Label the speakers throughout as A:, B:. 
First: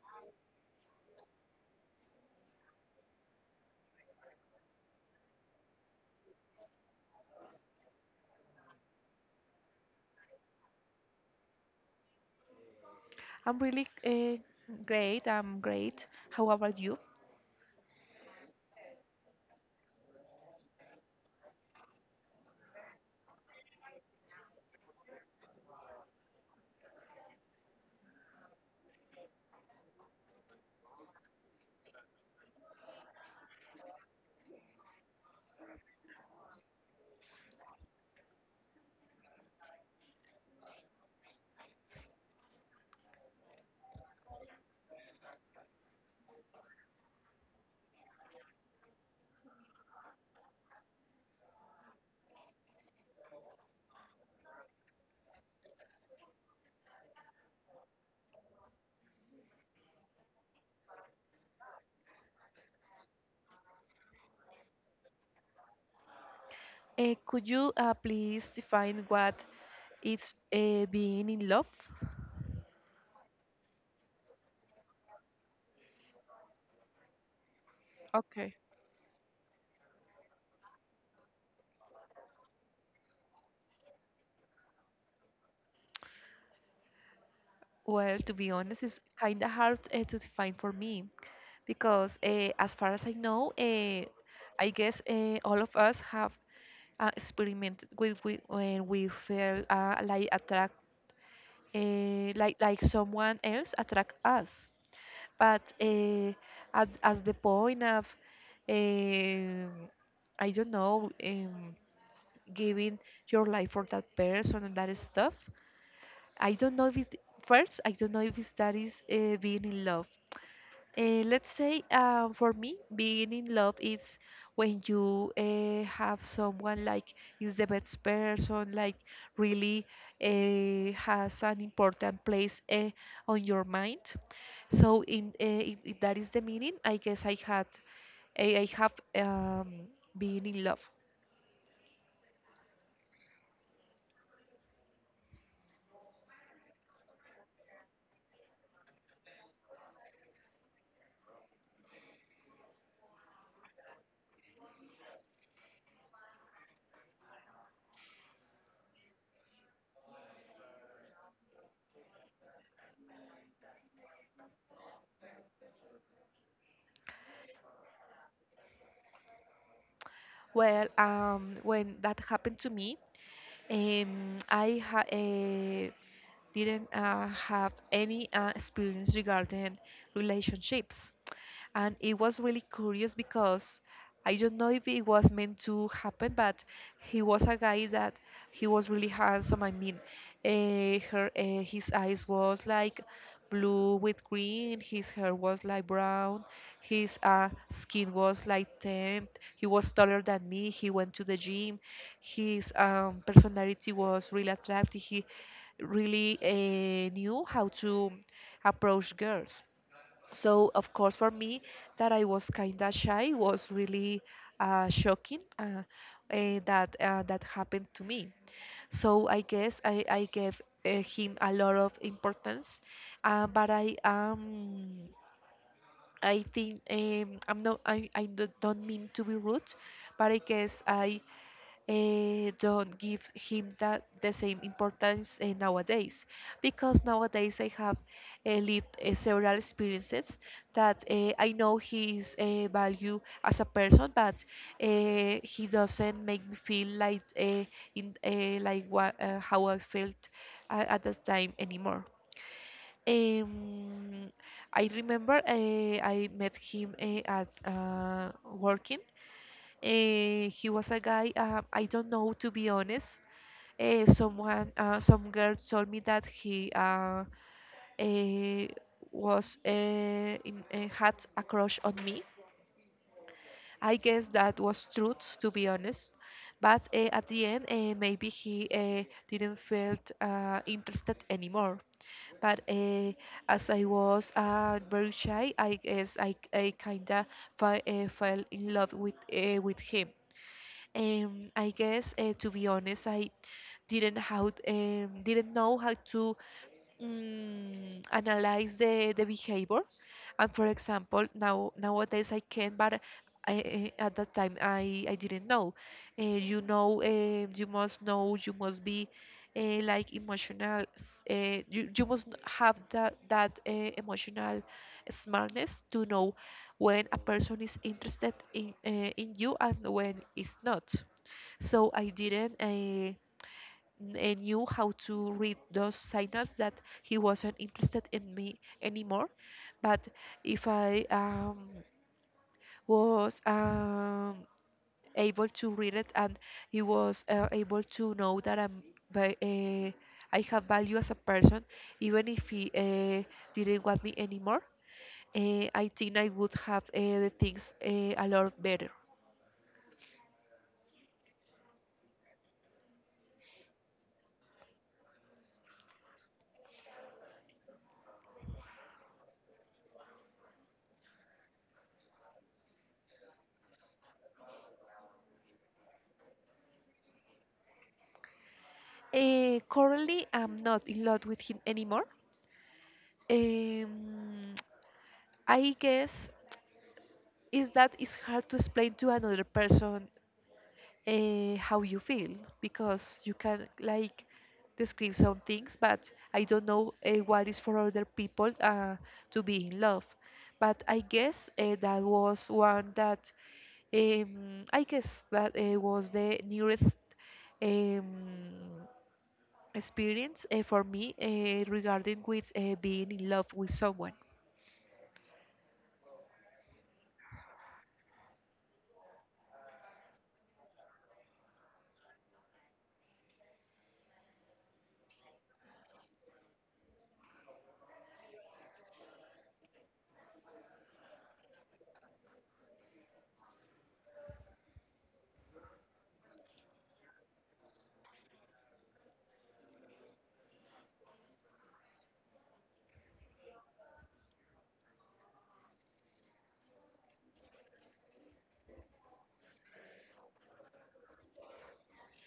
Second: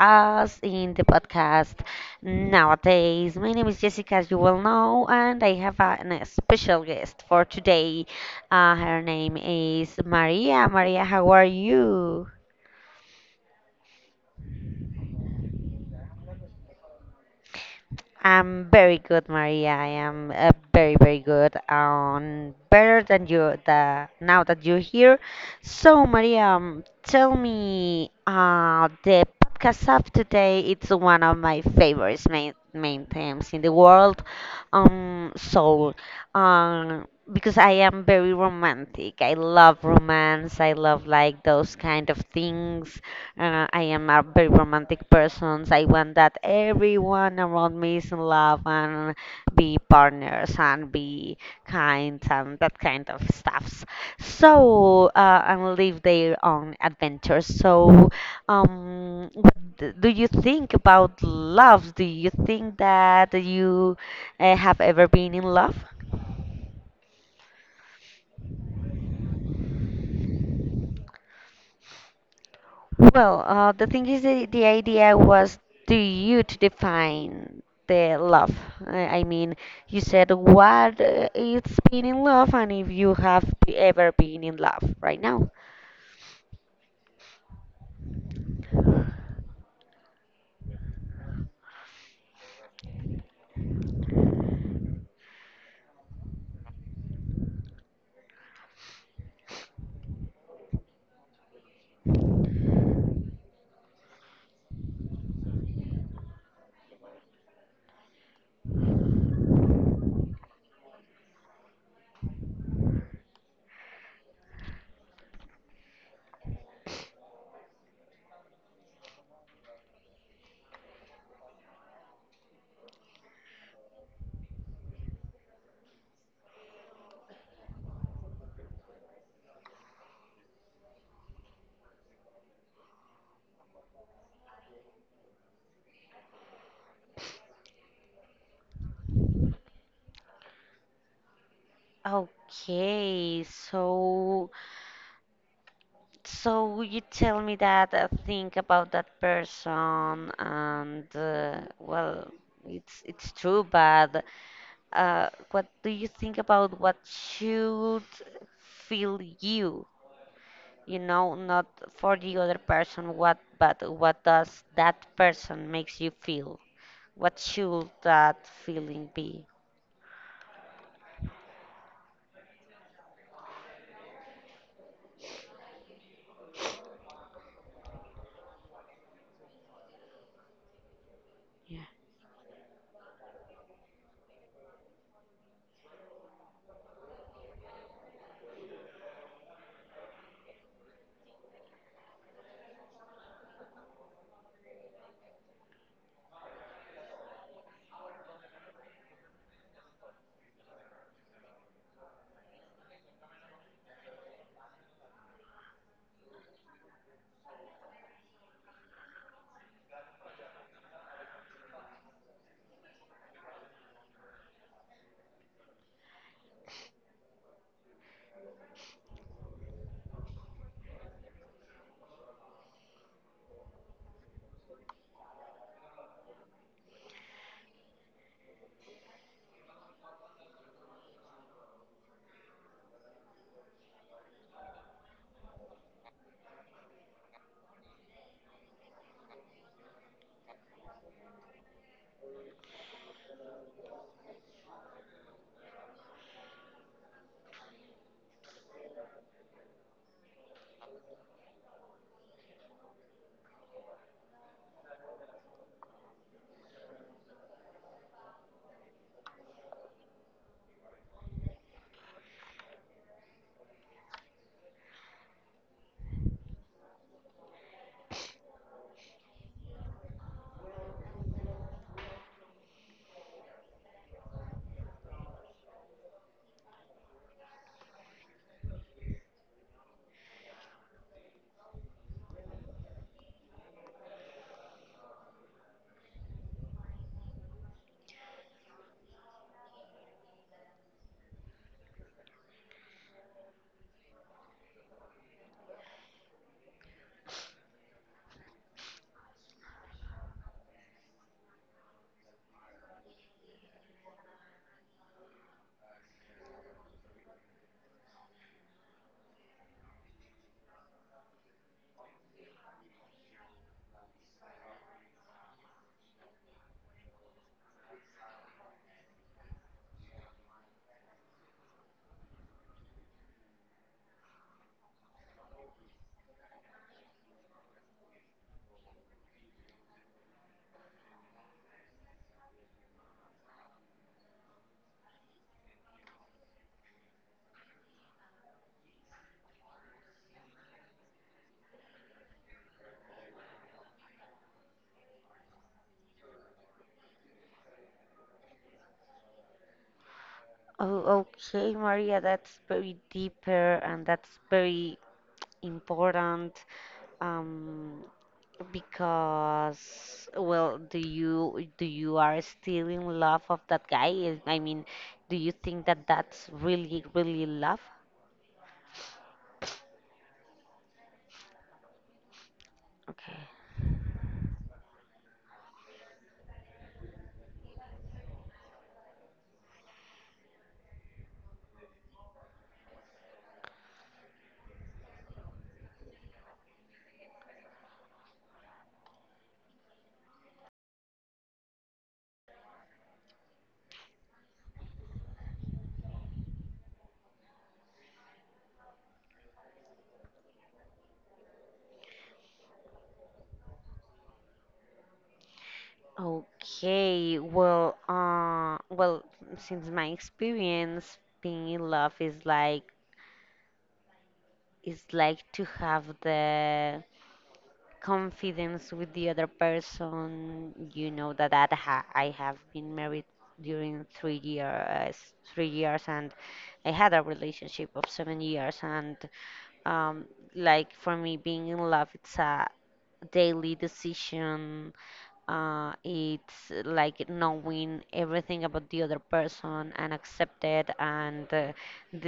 A: us in the podcast nowadays. My name is Jessica, as you well know, and I have a special guest for today. Her name is Maria. Maria, how are you?
B: I'm really great. I'm great. How about you?
A: I'm very good, Maria. I am very, very good. Better than you now that you're here. So, Maria, tell me, the podcast of today, it's one of my favorites main themes in the world. So, because I am very romantic. I love romance. I love like those kind of things. I am a very romantic person. I want that everyone around me is in love and be partners and be kind and that kind of stuffs. So, and live their own adventures. So, what do you think about love? Do you think that you have ever been in love?
B: Could you please define what it's being in love?
A: Well, the thing is, the idea was to you to define the love.
B: Okay.
A: I mean, you said what it's being in love, and if you have ever been in love right now.
B: Well, to be honest, it's kind of hard to define for me because, as far as I know, I guess all of us have experimented with when we feel like attract, like someone else attract us. But as the point of, um I don't know, giving your life for that person and that stuff, I don't know if it, first, I don't know if it's, that is being in love. Let's say, for me, being in love is when you have someone like is the best person, like really has an important place on your mind. So in if, that is the meaning, I guess I have been in love.
A: Okay, so you tell me that think about that person, and well, it's true, but what do you think about what should feel you? You know Not for the other person, what, but what does that person makes you feel? What should that feeling be?
B: Well, when that happened to me, I ha didn't have any experience regarding relationships,
A: Yeah.
B: and it was really curious because I don't know if it was meant to happen, but he was a guy that he was really handsome. I mean, her his eyes was like blue with green, his hair was like brown, his skin was like tanned. He was taller than me. He went to the gym. His personality was really attractive. He really knew how to approach girls. So, of course, for me, that I was kind of shy was really shocking, that happened to me. So I guess I gave him a lot of importance, but I think, I'm not, don't mean to be rude, but I guess I don't give him that the same importance nowadays, because nowadays I have lived several experiences that I know his value as a person, but he doesn't make me feel like what how I felt at that time anymore. Um, I remember I met him at working. He was a guy, I don't know, to be honest. Some girls told me that he uh, was had a crush on me. I guess that was truth, to be honest. But at the end, maybe he didn't feel interested anymore. But as I was very shy, I guess I kinda fell in love with with him. I guess, to be honest, I didn't know how to analyze the behavior. And for example, nowadays I can, but at that time I didn't know. You must know, you must be like emotional. You must have that emotional smartness to know when a person is interested in you and when it's not, so I didn't I knew how to read those signals that he wasn't interested in me anymore. But if I was able to read it and he was able to know that ve- uh, I have value as a person, even if he didn't want me anymore, I think I would have the things a lot better.
A: Oh, okay, Maria, that's very deeper, and that's very important. um because, well, do you are still in love of that guy? I mean, do you think that that's really really love?
B: Currently, I'm not in love with him anymore.
A: Okay.
B: Um, I guess is that it's hard to explain to another person how you feel, because you can like describe some things, but I don't know what is for other people to be in love. But I guess that was one that I guess that was the nearest um, experience for me regarding with being in love with someone.
A: Okay, well, well, since my experience, being in love is like to have the confidence with the other person. You know that that ha I have been married during 3 years, 3 years, and I had a relationship of 7 years, and um, like for me, being in love, it's a daily decision. It's like knowing everything about the other person and accept it and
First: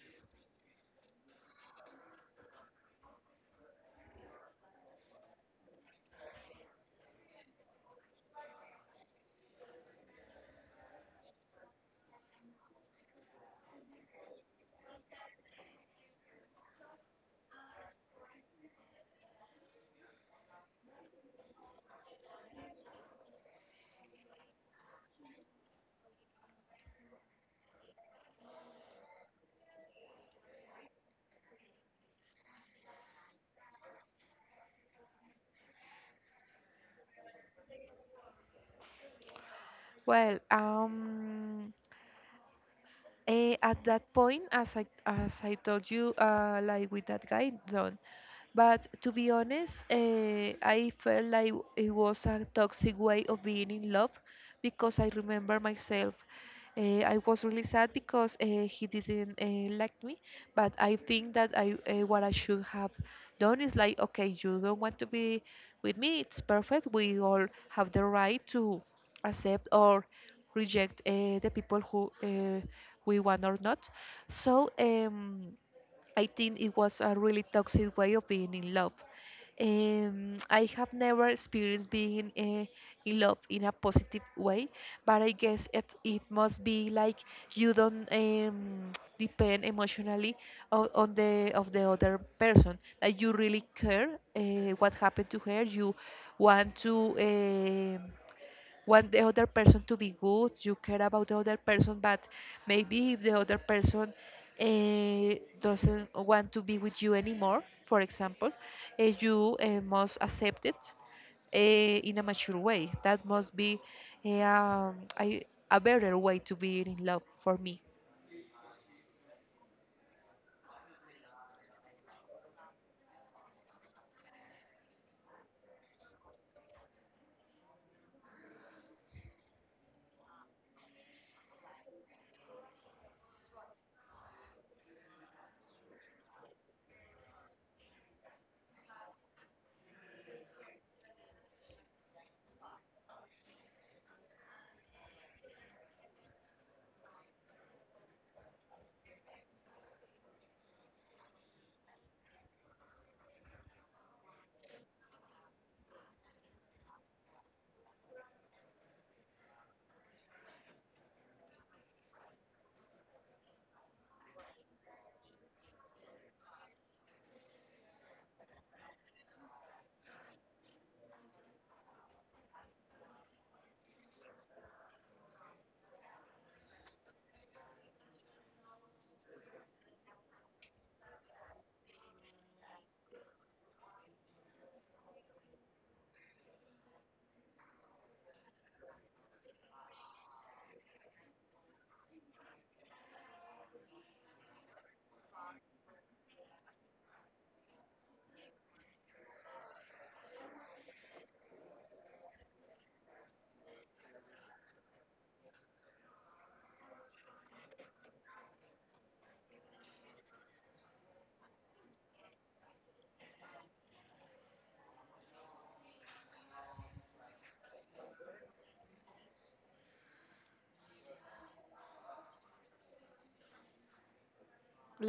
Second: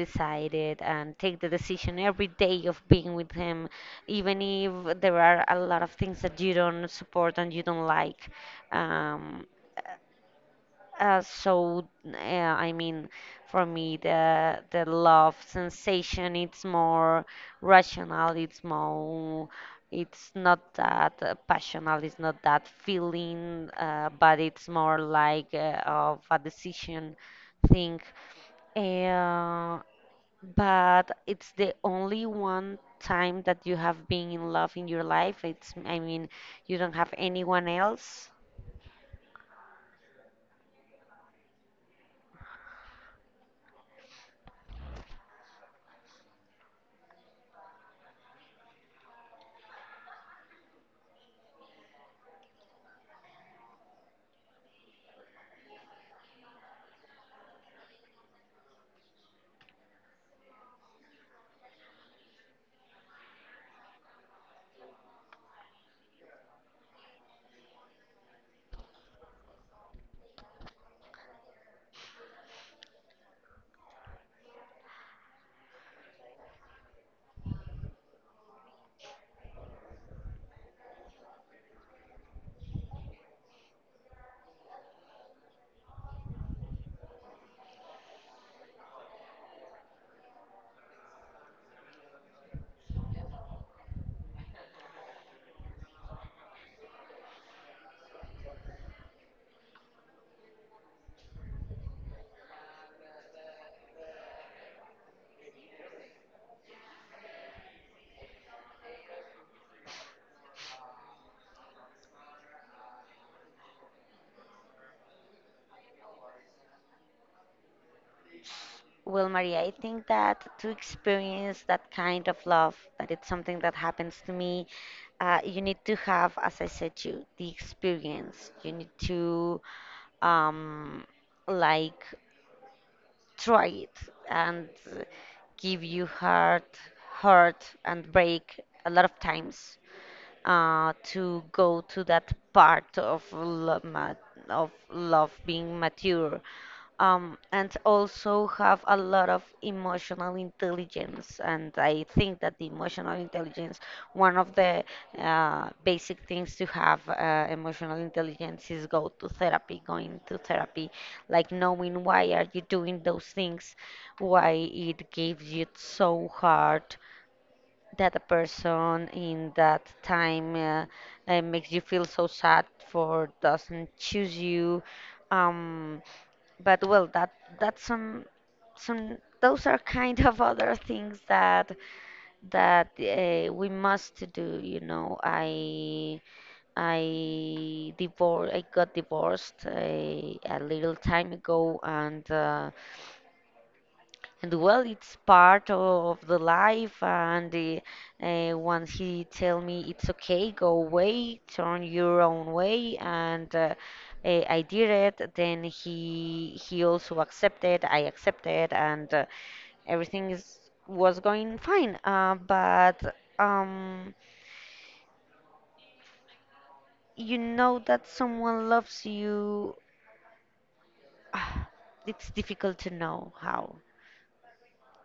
A: decide it and take the decision every day of being with him, even if there are a lot of things that you don't support and you don't like. Um, so, I mean, for me, the love sensation, it's more rational. It's more, it's not that passional. It's not that feeling, but it's more like of a decision thing. Uh, but it's the only one time that you have been in love in your life. It's, I mean, you don't have anyone else.
B: Well, at that point, as I told you, like with that guy, done. But to be honest, I felt like it was a toxic way of being in love, because I remember myself. I was really sad because he didn't like me, but I think that what I should have done is, like, okay, you don't want to be with me. It's perfect. We all have the right to accept or reject the people who we want or not. So, I think it was a really toxic way of being in love. I have never experienced being in love in a positive way, but I guess it must be like you don't depend emotionally on the other person. That you really care what happened to her. You want to. um want the other person to be good, you care about the other person, but maybe if the other person uh, doesn't want to be with you anymore, for example, you must accept it in a mature way. That must be a, um, I- a better way to be in love for me.
A: Well, Maria, I think that to experience that kind of love, that it's something that happens to me, you need to have, as I said to you, the experience. You need to um, like try it and give you heart, hurt and break a lot of times to go to that part of love being mature, and also have a lot of emotional intelligence. And I think that the emotional intelligence, one of the basic things to have emotional intelligence is go to therapy, going to therapy, like knowing why are you doing those things, why it gives you so hard that a person in that time makes you feel so sad for doesn't choose you. Um, but well, that that's some those are kind of other things that that we must to do. I divorced I got divorced a little time ago, and well, it's part of the life, and once he tell me it's okay, go away, turn your own way, and I did it. Then he also accepted. I accepted, and everything is was going fine, but you know that someone loves you. It's difficult to know how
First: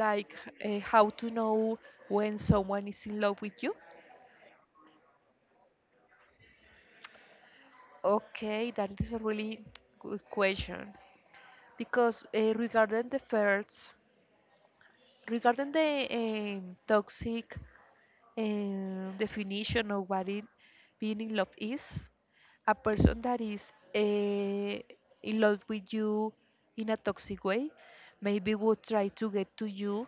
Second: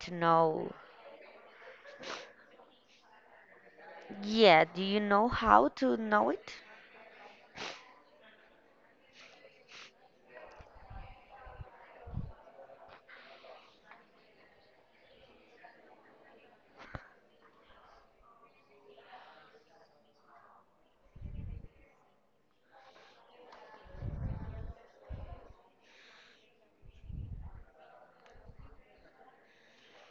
A: to know.
B: how to know when someone is in love with you?
A: Yeah, do you know how to know it?
B: Okay, that is a really good question because regarding the toxic definition of what it, being in love is, a person that is in love with you in a toxic way maybe would try to get to you,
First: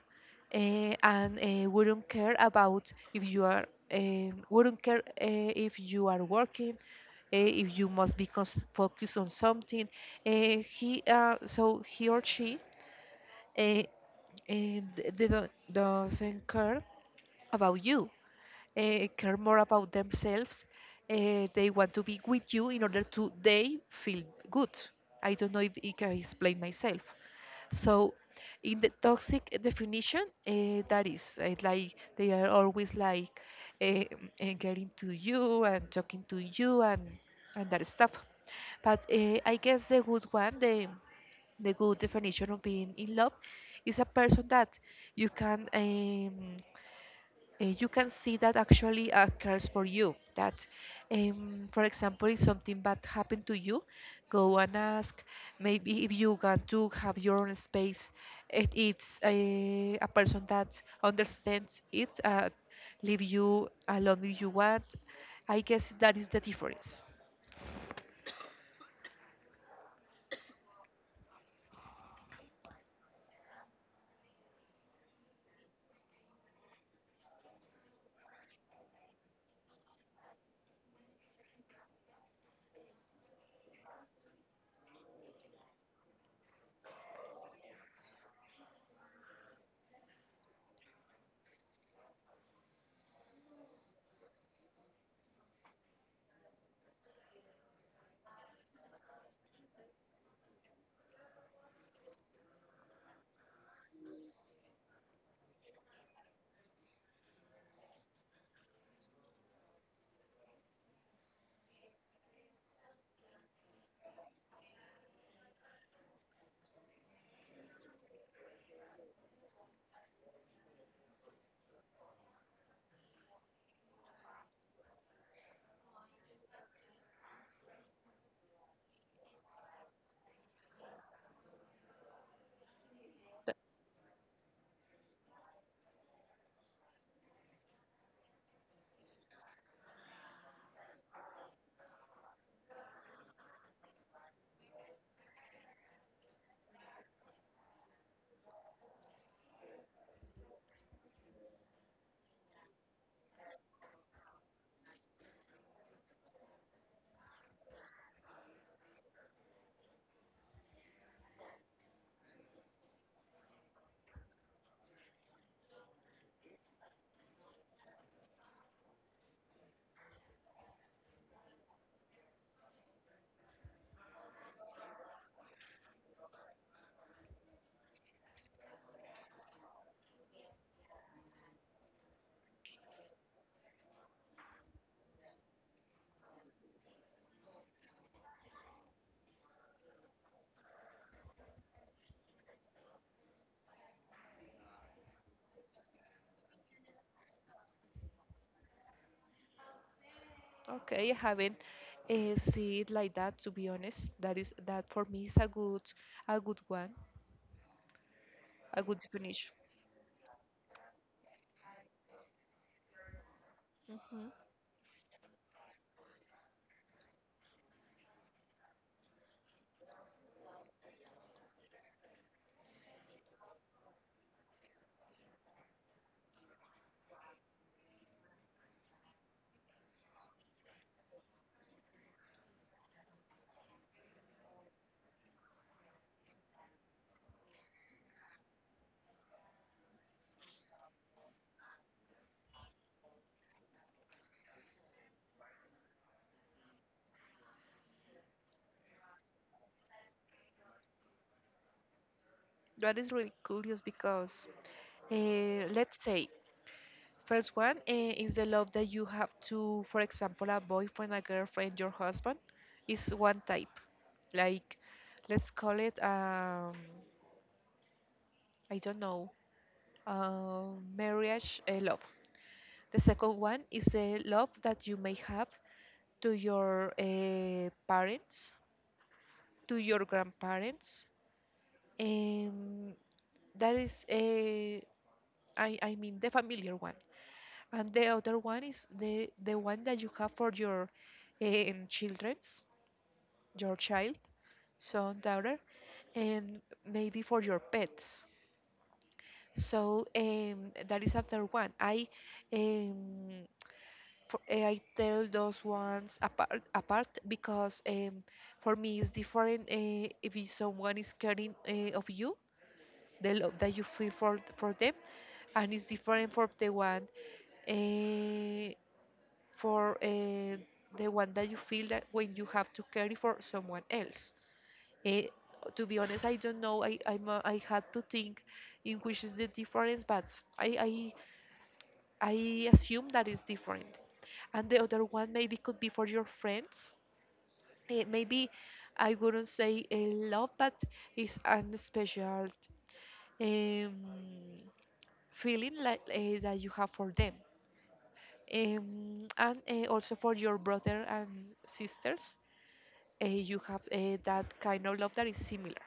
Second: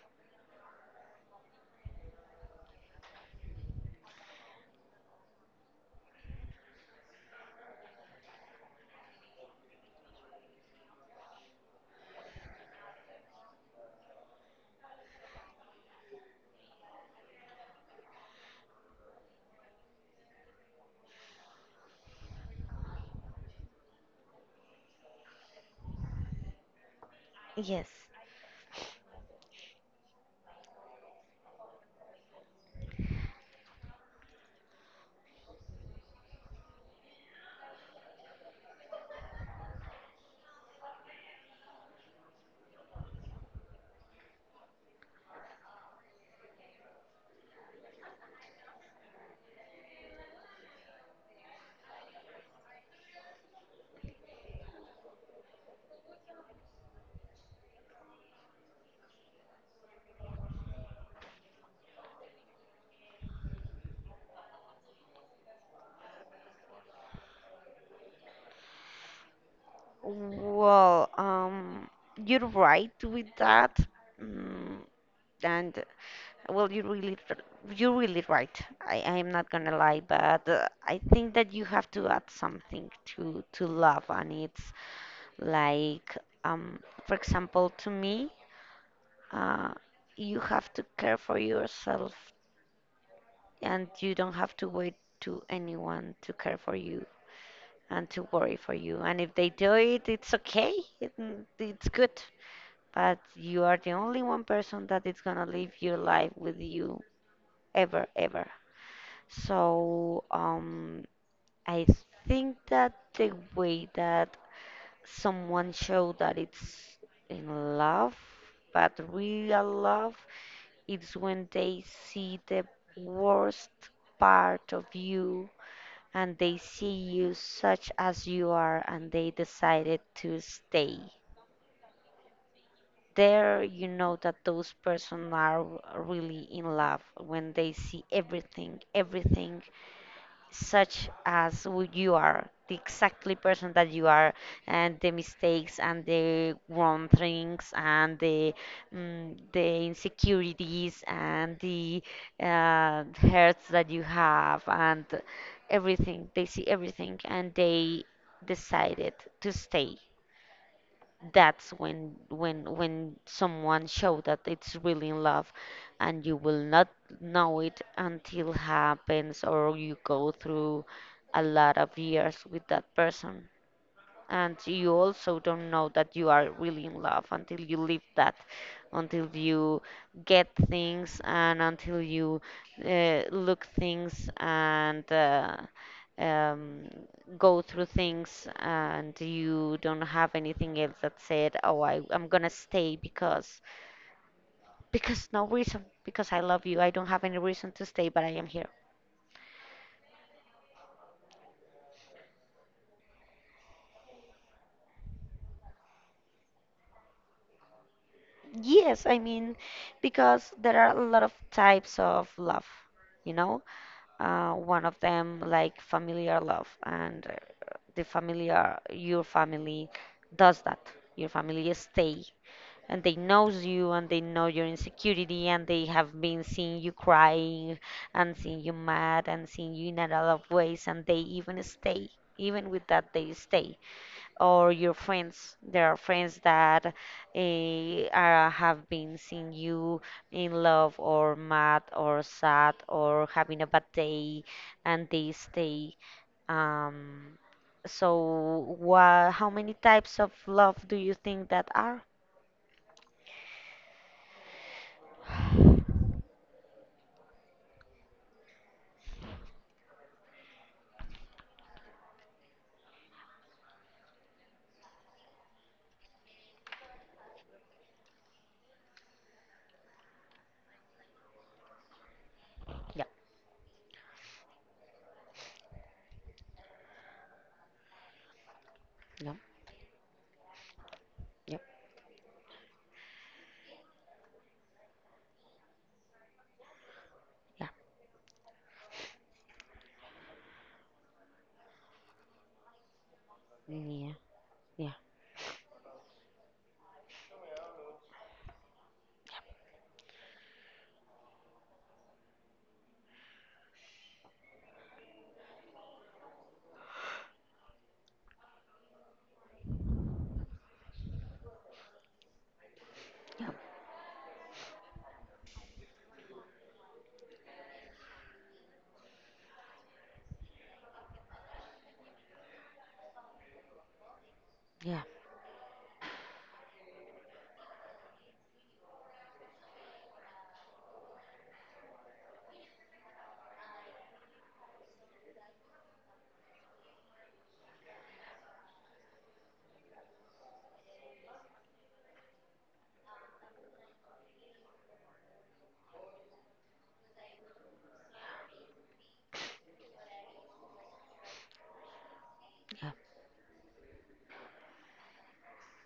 B: and wouldn't care about if you are wouldn't care if you are working, if you must be focused on something. Uh, he So he or she, uh, and they don't, doesn't care about you, care more about themselves. They want to be with you in order to they feel good. I don't know if I can explain myself.
A: Yes.
B: So, in the toxic definition, that is like they are always like uh, getting to you and talking to you and that stuff. But I guess the good one, the good definition of being in love is a person that you can um, you can see that actually occurs for you. That, for example, if something bad happened to you, go and ask. Maybe if you want to have your own space, a person that understands it, leave you alone if you want. I guess that is the difference.
A: Well, you're right with that, mm, and well, you really, you're really right. I'm not gonna lie, but I think that you have to add something to love, and it's like, um, for example, to me, uh, you have to care for yourself, and you don't have to wait to anyone to care for you and to worry for you. And if they do it, it's okay. It, it's good. But you are the only one person that is gonna live your life with you ever, ever. So, I think that the way that someone show that it's in love, but real love, it's when they see the worst part of you and they see you such as you are and they decided to stay. There, you know that those person are really in love when they see everything, everything such as who you are, the exactly person that you are, and the mistakes and the wrong things and the the insecurities and the uh, hurts that you have, and everything, they see everything, and they decided to stay. That's when someone show that it's really in love. And you will not know it until happens, or you go through a lot of years with that person. And you also don't know that you are really in love until you live that, until you get things, and until you look things, and um, go through things, and you don't have anything else that said, oh, I'm gonna stay. Because no reason, because I love you. I don't have any reason to stay, but I am here.
B: Okay, I haven't see it like that. To be honest, that for me is a good one, a good
A: Yes, I
B: definition.
A: mean, because there are a lot of types of love. you know
B: Hmm.
A: One of them like familiar love, and the familiar, your family does that. Your family stay, and they knows you, and they know your insecurity, and they have been seeing you crying and seeing you mad and seeing you in a lot of ways, and they even stay, even with that they stay. Or your friends. There are friends that have been seeing you in love or mad or sad or having a bad day, and they stay. Um, so, wha how many types of love do you think that are?
B: That is really curious because, let's say, first one is the love that you have to, for example, a boyfriend, a girlfriend, your husband, is one type. Like, let's call it, I don't know, marriage love. The second one is the love that you may have to your parents,
A: Yeah,
B: to your grandparents.
A: yeah,
B: Um, that is, a I mean, the familiar one.
A: yeah,
B: And the other one is the one that you have for your children's, your
A: yeah,
B: child,
A: yeah,
B: son, daughter, and maybe for your pets. So, that is another one. I um, for, I tell those ones apart because, for me it's different if it's someone is caring of you, the
A: yeah,
B: love that you feel for them, and it's different for the one, uh, for the one that you feel that when you have to care for someone else.
A: yeah, yeah,
B: Eh, to be honest, I don't know. I'm, I had to think in which is the difference, but I I I assume that is different. And the other one maybe could be for your friends. Maybe I wouldn't say a love, but it's an special um, feeling like, that you have for them. And also for your brother and sisters,
A: yeah.
B: you have that kind of love that is similar.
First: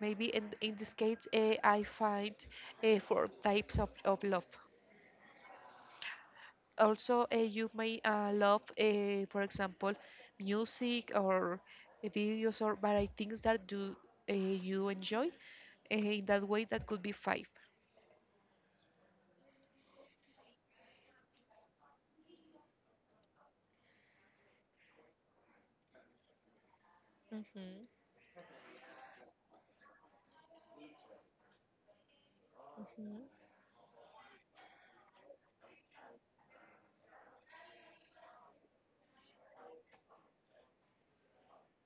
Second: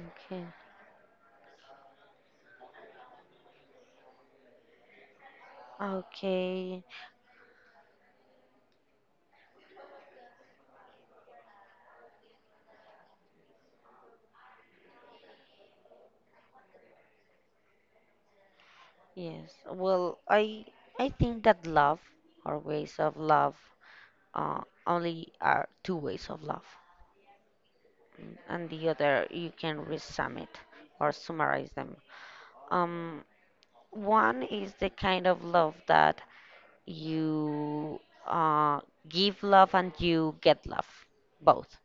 B: Maybe
A: Okay.
B: in this case, I find four types of love.
A: Okay.
B: Also, you may love, for example, music or videos or variety things that do you enjoy, in that way that could be five.
A: Yes. Well, I think that love or ways of love uh, only are two ways of love,
B: Mhm.
A: and the other you can resum it or summarize them.
B: Mhm.
A: Um, One is the kind of love that you uh, give love and you get love, both.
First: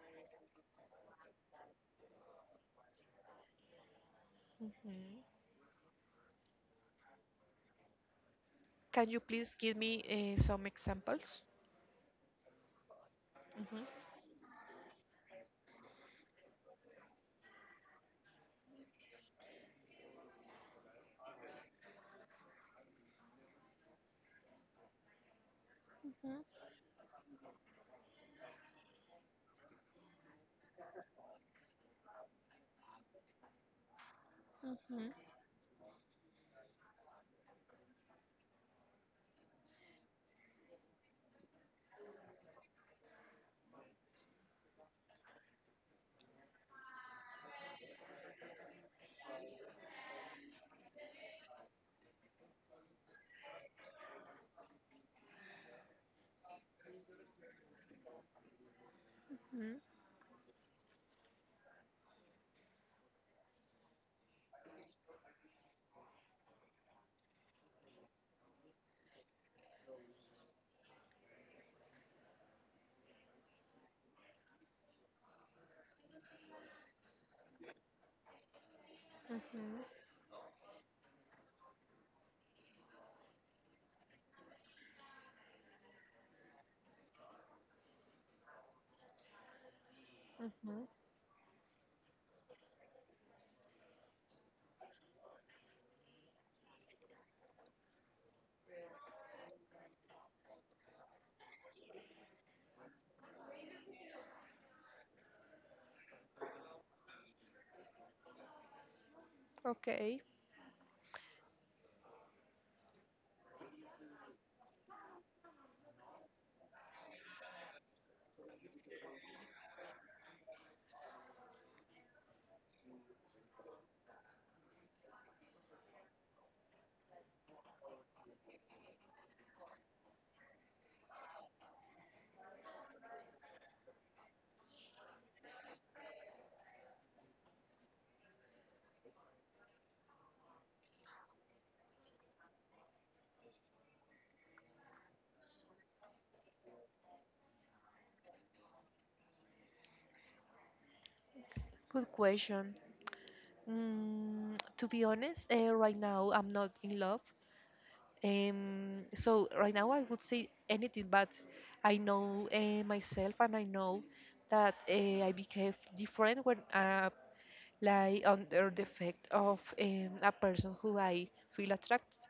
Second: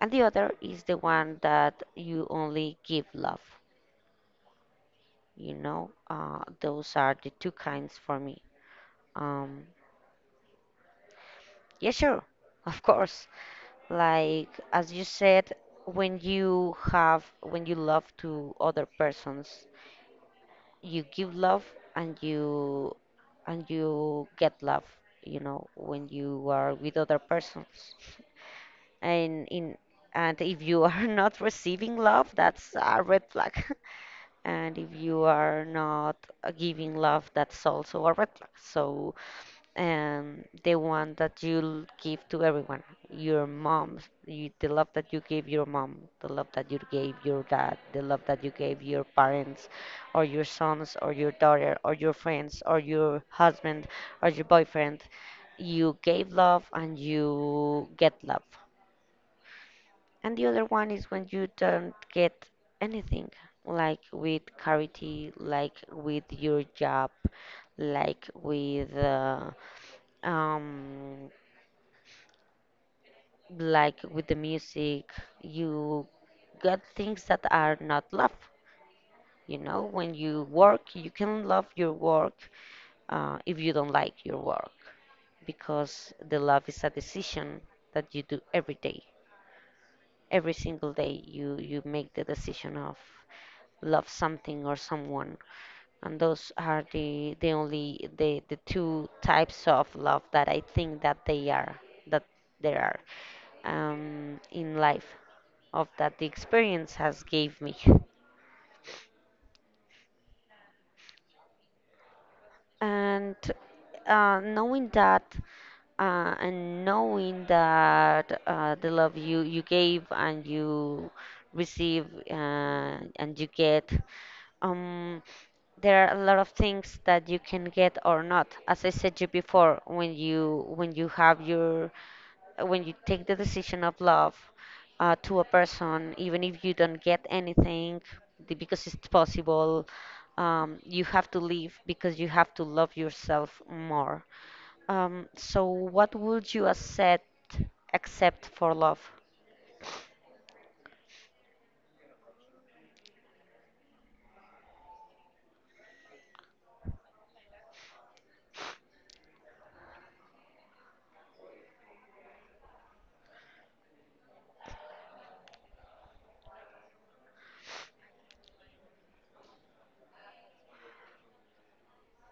A: And the other is the one that you only give love.
B: Mhm.
A: You know, those are the two kinds for me.
B: Can you please
A: Um,
B: give me some examples?
A: yeah, sure, of course.
B: Mhm.
A: Like, as you said, when you have when you love to other persons, you give love, and you get love. You know, when
B: Mhm.
A: you are with other persons, and in and if you are not receiving love, that's a red flag. And if
B: Mhm.
A: you are not giving love, that's also a red flag. So, and the one that you give to everyone, your mom, the love that you gave your mom, the love that you gave your dad, the love that you gave your parents, or your sons, or your daughter, or your friends, or your husband, or your boyfriend. You gave love and you get love.
B: Mhm.
A: And the other one is when you don't get anything, like with charity, like with your job, like with uh, um like with the music, you got things that are not love. You know,
B: Mhm.
A: when you work, you can love your work if you don't like your work, because the love is a decision that you do every day. Every
B: Mhm.
A: single day, you make the decision of love something or someone. And those are the only the two types of love that I think that there are in life. Of that the experience has gave me,
B: Okay.
A: and knowing that the love you gave and you receive, and you get, um, there are a lot of things that you can get or not, as I said you before, when you have your when you take the decision of love to a person, even if you don't get anything, because it's possible, you have to leave because you have to love yourself more. So, what would you accept for love?
B: Good question. To be honest, right now I'm not in love. So right now I would say anything, but I know myself and I know that I behave different when, like, under the effect of a person who I feel attracted.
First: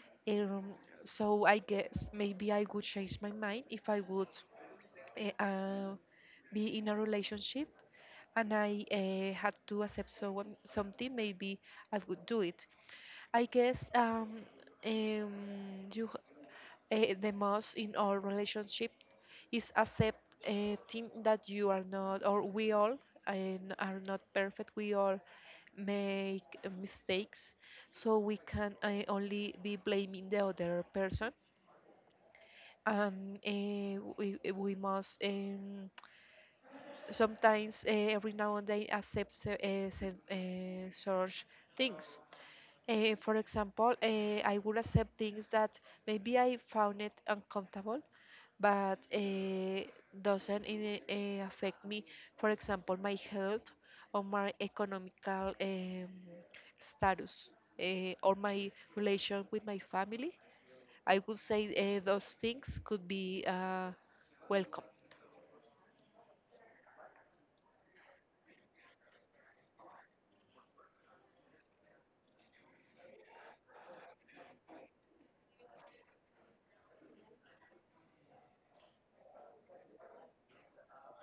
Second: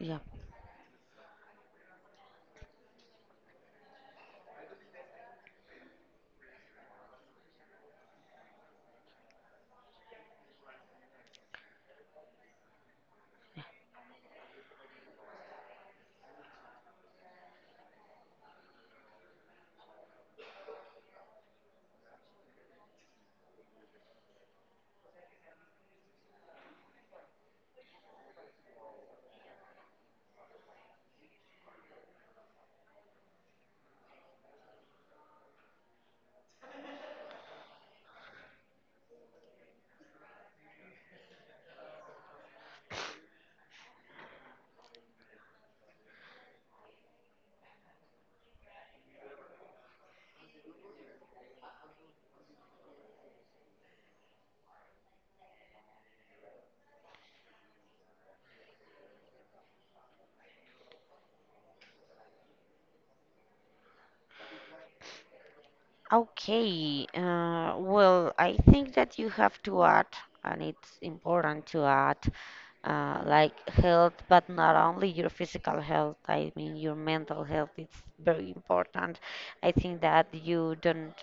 A: Yeah.
B: Um, so I guess maybe I would change my mind if I would uh, uh, be in a relationship and I, had to accept someone something. Maybe I would do it. I guess um, you the most in our relationship is accept thing that you are not, or we all are not perfect. We all make mistakes, so we can only be blaming the other person. And we must sometimes, every now and then, accept such things. For example, I would accept things that maybe I found it uncomfortable, but it doesn't affect me, for example, my health or my economical status, or my relation with my family. I would say those things could be welcome.
A: Okay. Well, I think that you have to add, and it's important to add like health, but not only your physical health. I mean, your mental health is very important. I think that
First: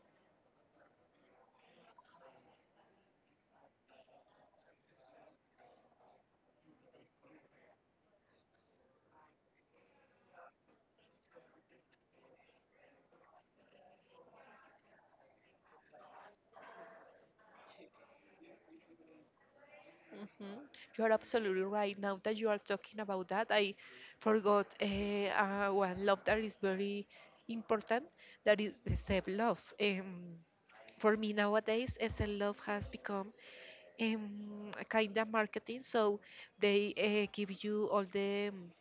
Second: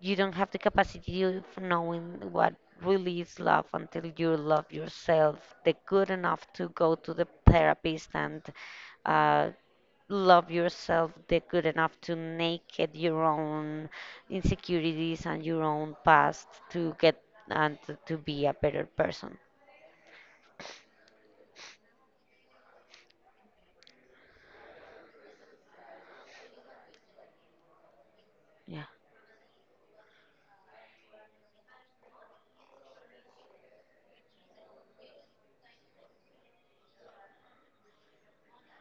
A: you don't have the capacity of knowing what really is love until you love yourself, the good enough to go to the therapist and uh, love yourself, the good enough to naked your own insecurities and your own past to get and to be a better person.
B: Mhm. You are absolutely right. Now that you are talking about that, I forgot one love that is very important. That is
A: Yeah,
B: the self love. For me nowadays, self love has become a kind of marketing. So they give you all the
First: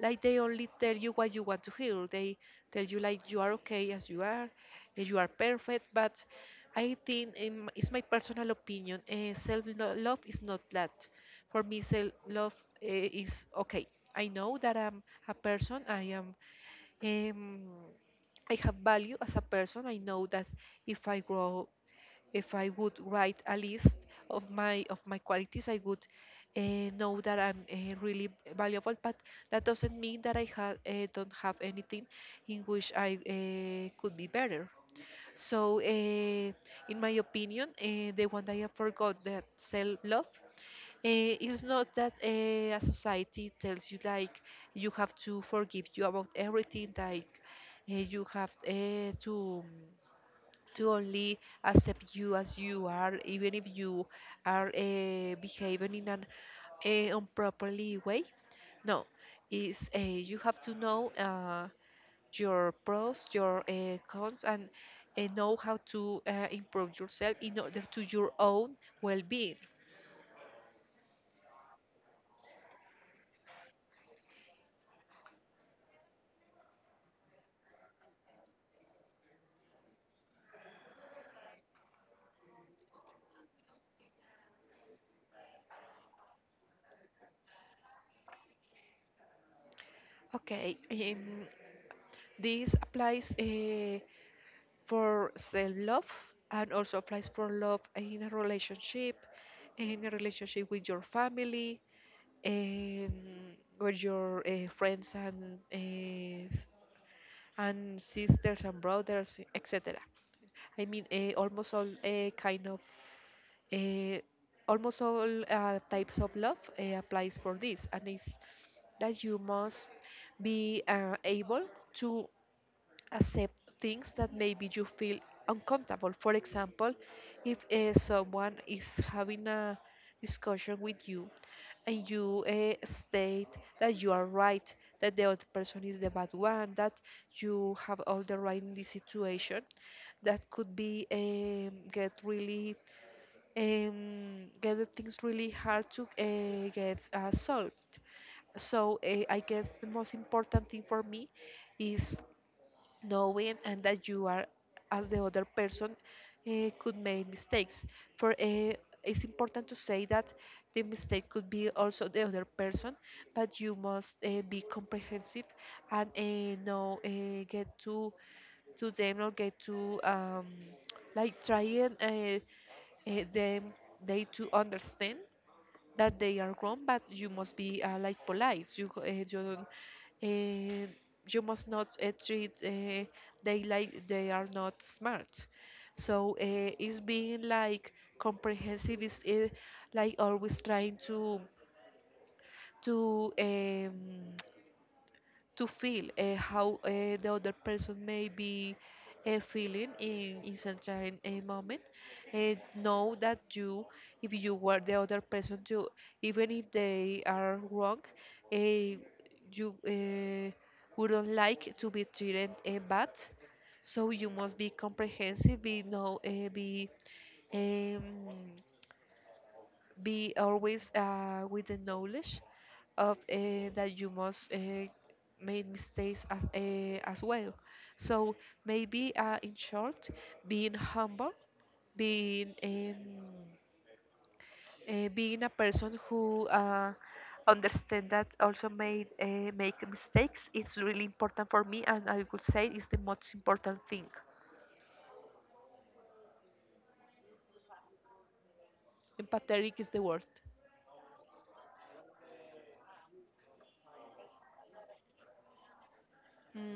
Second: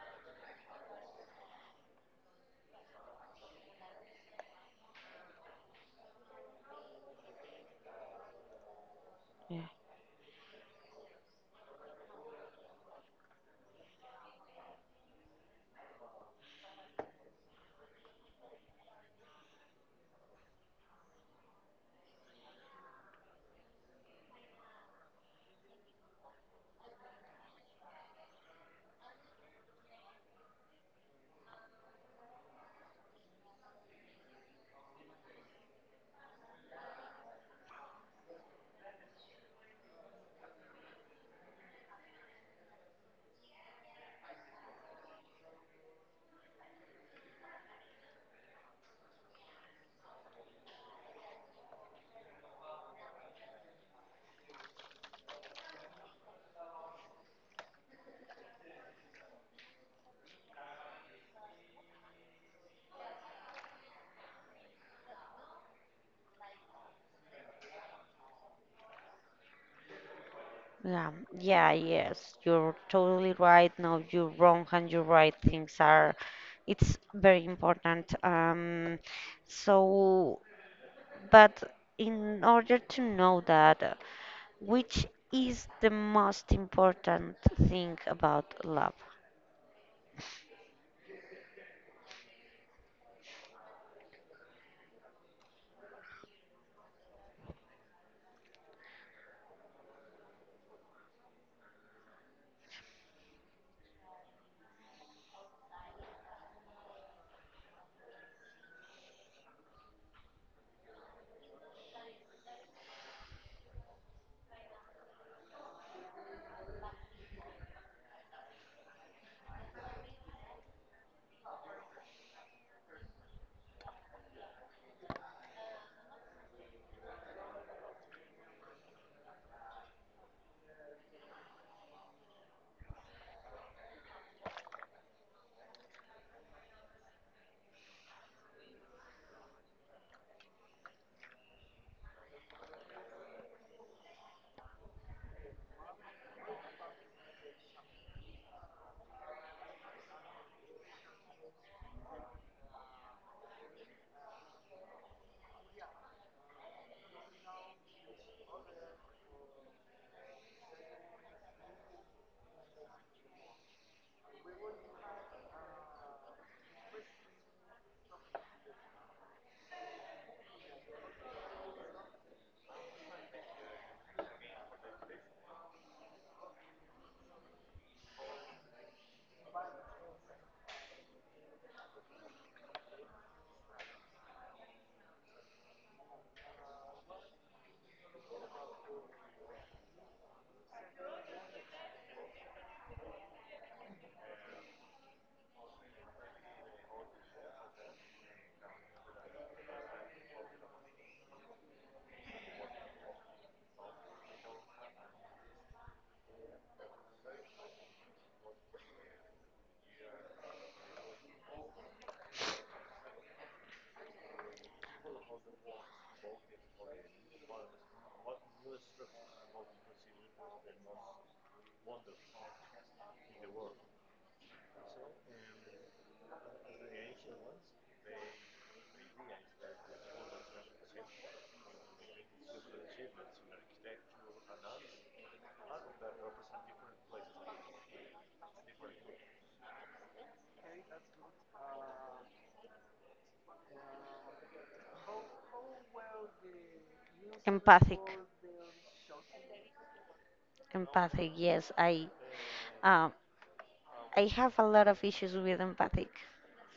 B: like they only tell you what you want to hear. They tell you like you are okay as you are, eh, you are perfect. But I think, it's my personal opinion.
A: yeah.
B: Self love is not that. For me, self love is okay. I know that I'm a person. I am. Um, I have value as a person. I know that if I grow if I would write a list of my qualities, I would know that I'm really valuable. But that doesn't mean that don't have anything in which I could be better. So, in my opinion, the one that I forgot, that self-love is not that a society tells you, like you have to forgive you about everything, like you have to only accept you as you are, even if you are behaving in an uh, improperly way. No, is you have to know your pros, your cons, and know how to improve yourself in order to your own well-being.
A: Yeah, yeah, yes, you're totally right. No, you're wrong and you're right. Things are, it's very important. So, but in order to know that, which is the most important thing about love?
B: Okay, this applies for self-love, and also applies for love in a relationship with your family, um, with your friends and sisters and brothers, etc. I mean, almost all kind of uh, almost all types of love applies for this, and it's that you must be able to accept things that maybe you feel uncomfortable. For example, if someone is having a discussion with you, and you state that you are right, that the other person is the bad one, that you have all the right in this situation, that could be, get really, get the things really hard to get solved. So I guess the most important thing for me is knowing and that you, are as the other person, could make mistakes. For It's important to say that the mistake could be also the other person, but you must be comprehensive and know get to them, or get to, like trying them they to understand that they are wrong. But you must be like polite. You don't, eh, you must not treat they like they are not smart. So it's being like comprehensive, is like always trying to to um, to feel how the other person may be feeling in certain moment. Know that you, if you were the other person, you, even if they are wrong, uh, you wouldn't like to be treated bad. So you must be comprehensive, be know, be, um, be always with the knowledge of that you must make mistakes as well. So maybe in short, being humble, being, being a person who understand that also made make mistakes, it's really important for me, and I would say it's the most important thing.
A: Empathic,
B: Empathetic is the word.
A: empathic. Yes, uh, I have a lot of issues with empathic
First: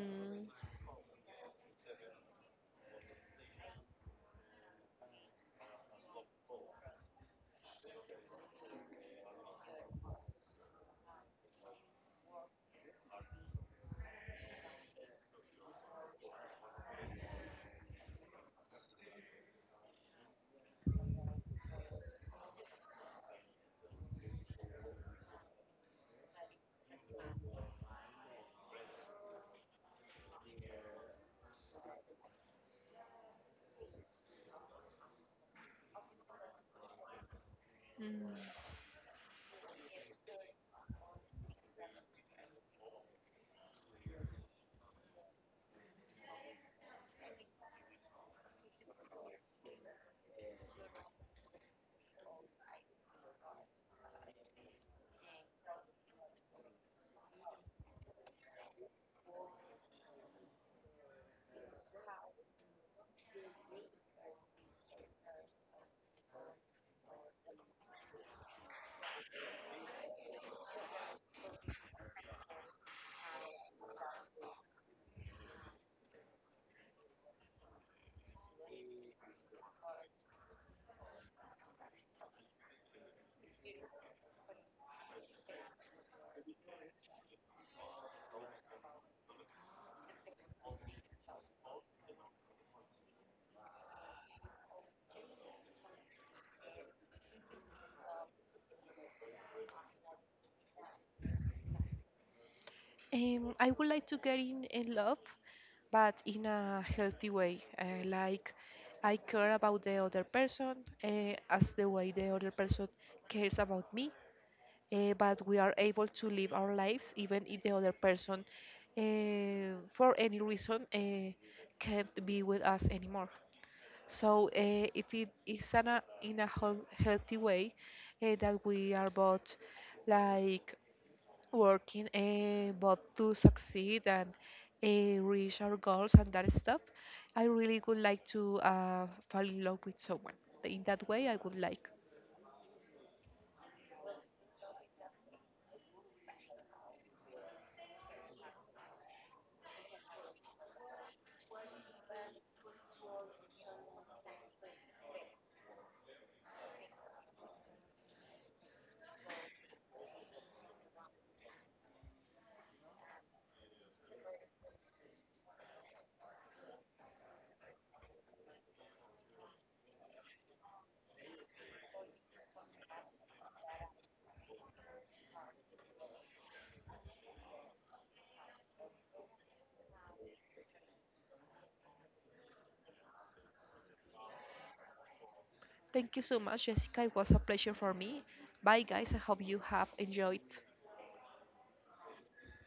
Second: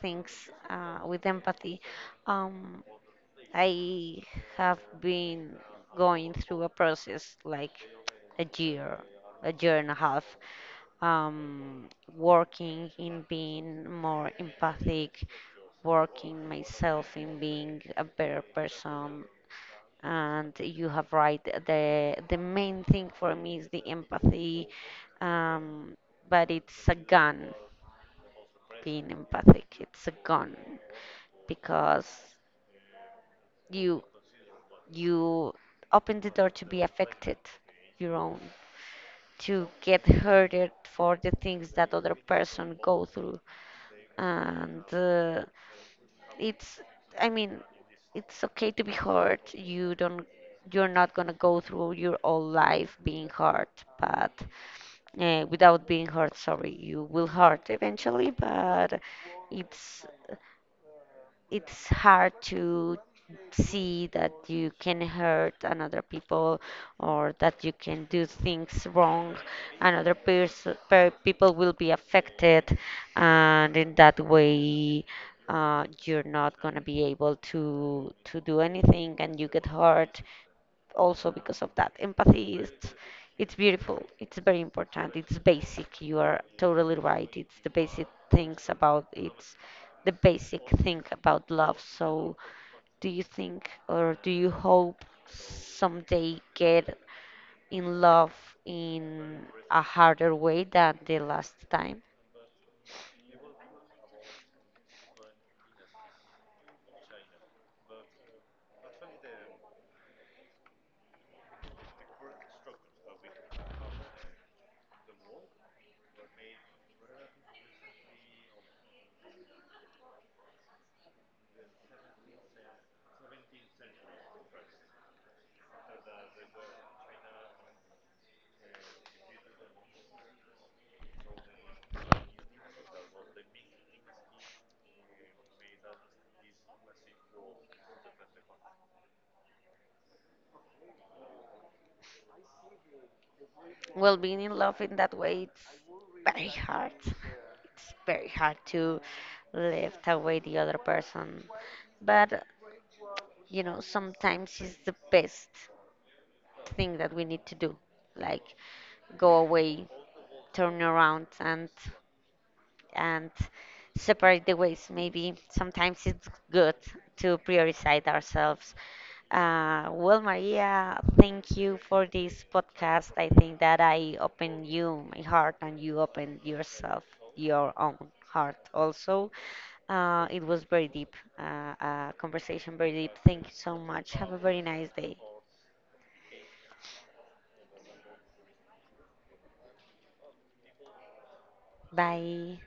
A: things, with empathy. Um, I have been going through a process like a year, a year and a half, um, working in being more empathic, working myself in being a better person. And you have right. The main thing for me is the empathy, um, but it's a gun being empathic. It's a gun because you you open the door to be affected your
B: Mm.
A: own, to get hurted for the things that other person go through, and it's, I mean, it's okay to be hurt. You're not gonna go through your whole life being hurt, but without being hurt, sorry, you will hurt eventually. But it's it's hard to see that you can hurt another people, or that you can do things wrong, another person, people will be affected, and in that way, you're not going to be able to do anything, and you get hurt also because of that. Empathy is, it's beautiful. It's very important. It's basic. You are totally right. It's the basic thing about love. So, do you think or do you hope someday get in love in a harder way than the last time?
B: I would like to get in love, but in a healthy way. Like, I care about the other person as the way the other person cares about me. But we are able to live our lives, even if the other person, for any reason, can't be with us anymore. So if it is in a, healthy way, that we are both, like, working both to succeed and reach our goals and that stuff. I really would like to fall in love with someone. In that way, I would like.
A: Well, being in love in that way, it's very hard. It's very hard to lift away the other person. But you know, sometimes it's the best thing that we need to do. Like, go away, turn around, and and separate the ways. Maybe sometimes it's good to prioritize ourselves. Well, Maria, thank you for this podcast. I think that I opened you my heart, and you opened yourself, your own heart also. It was very deep, conversation very deep. Thank you so much. Have a very nice day.
B: Thank you so much, Jessica. It was a pleasure for me. Bye, guys. I hope you have enjoyed.
A: Bye.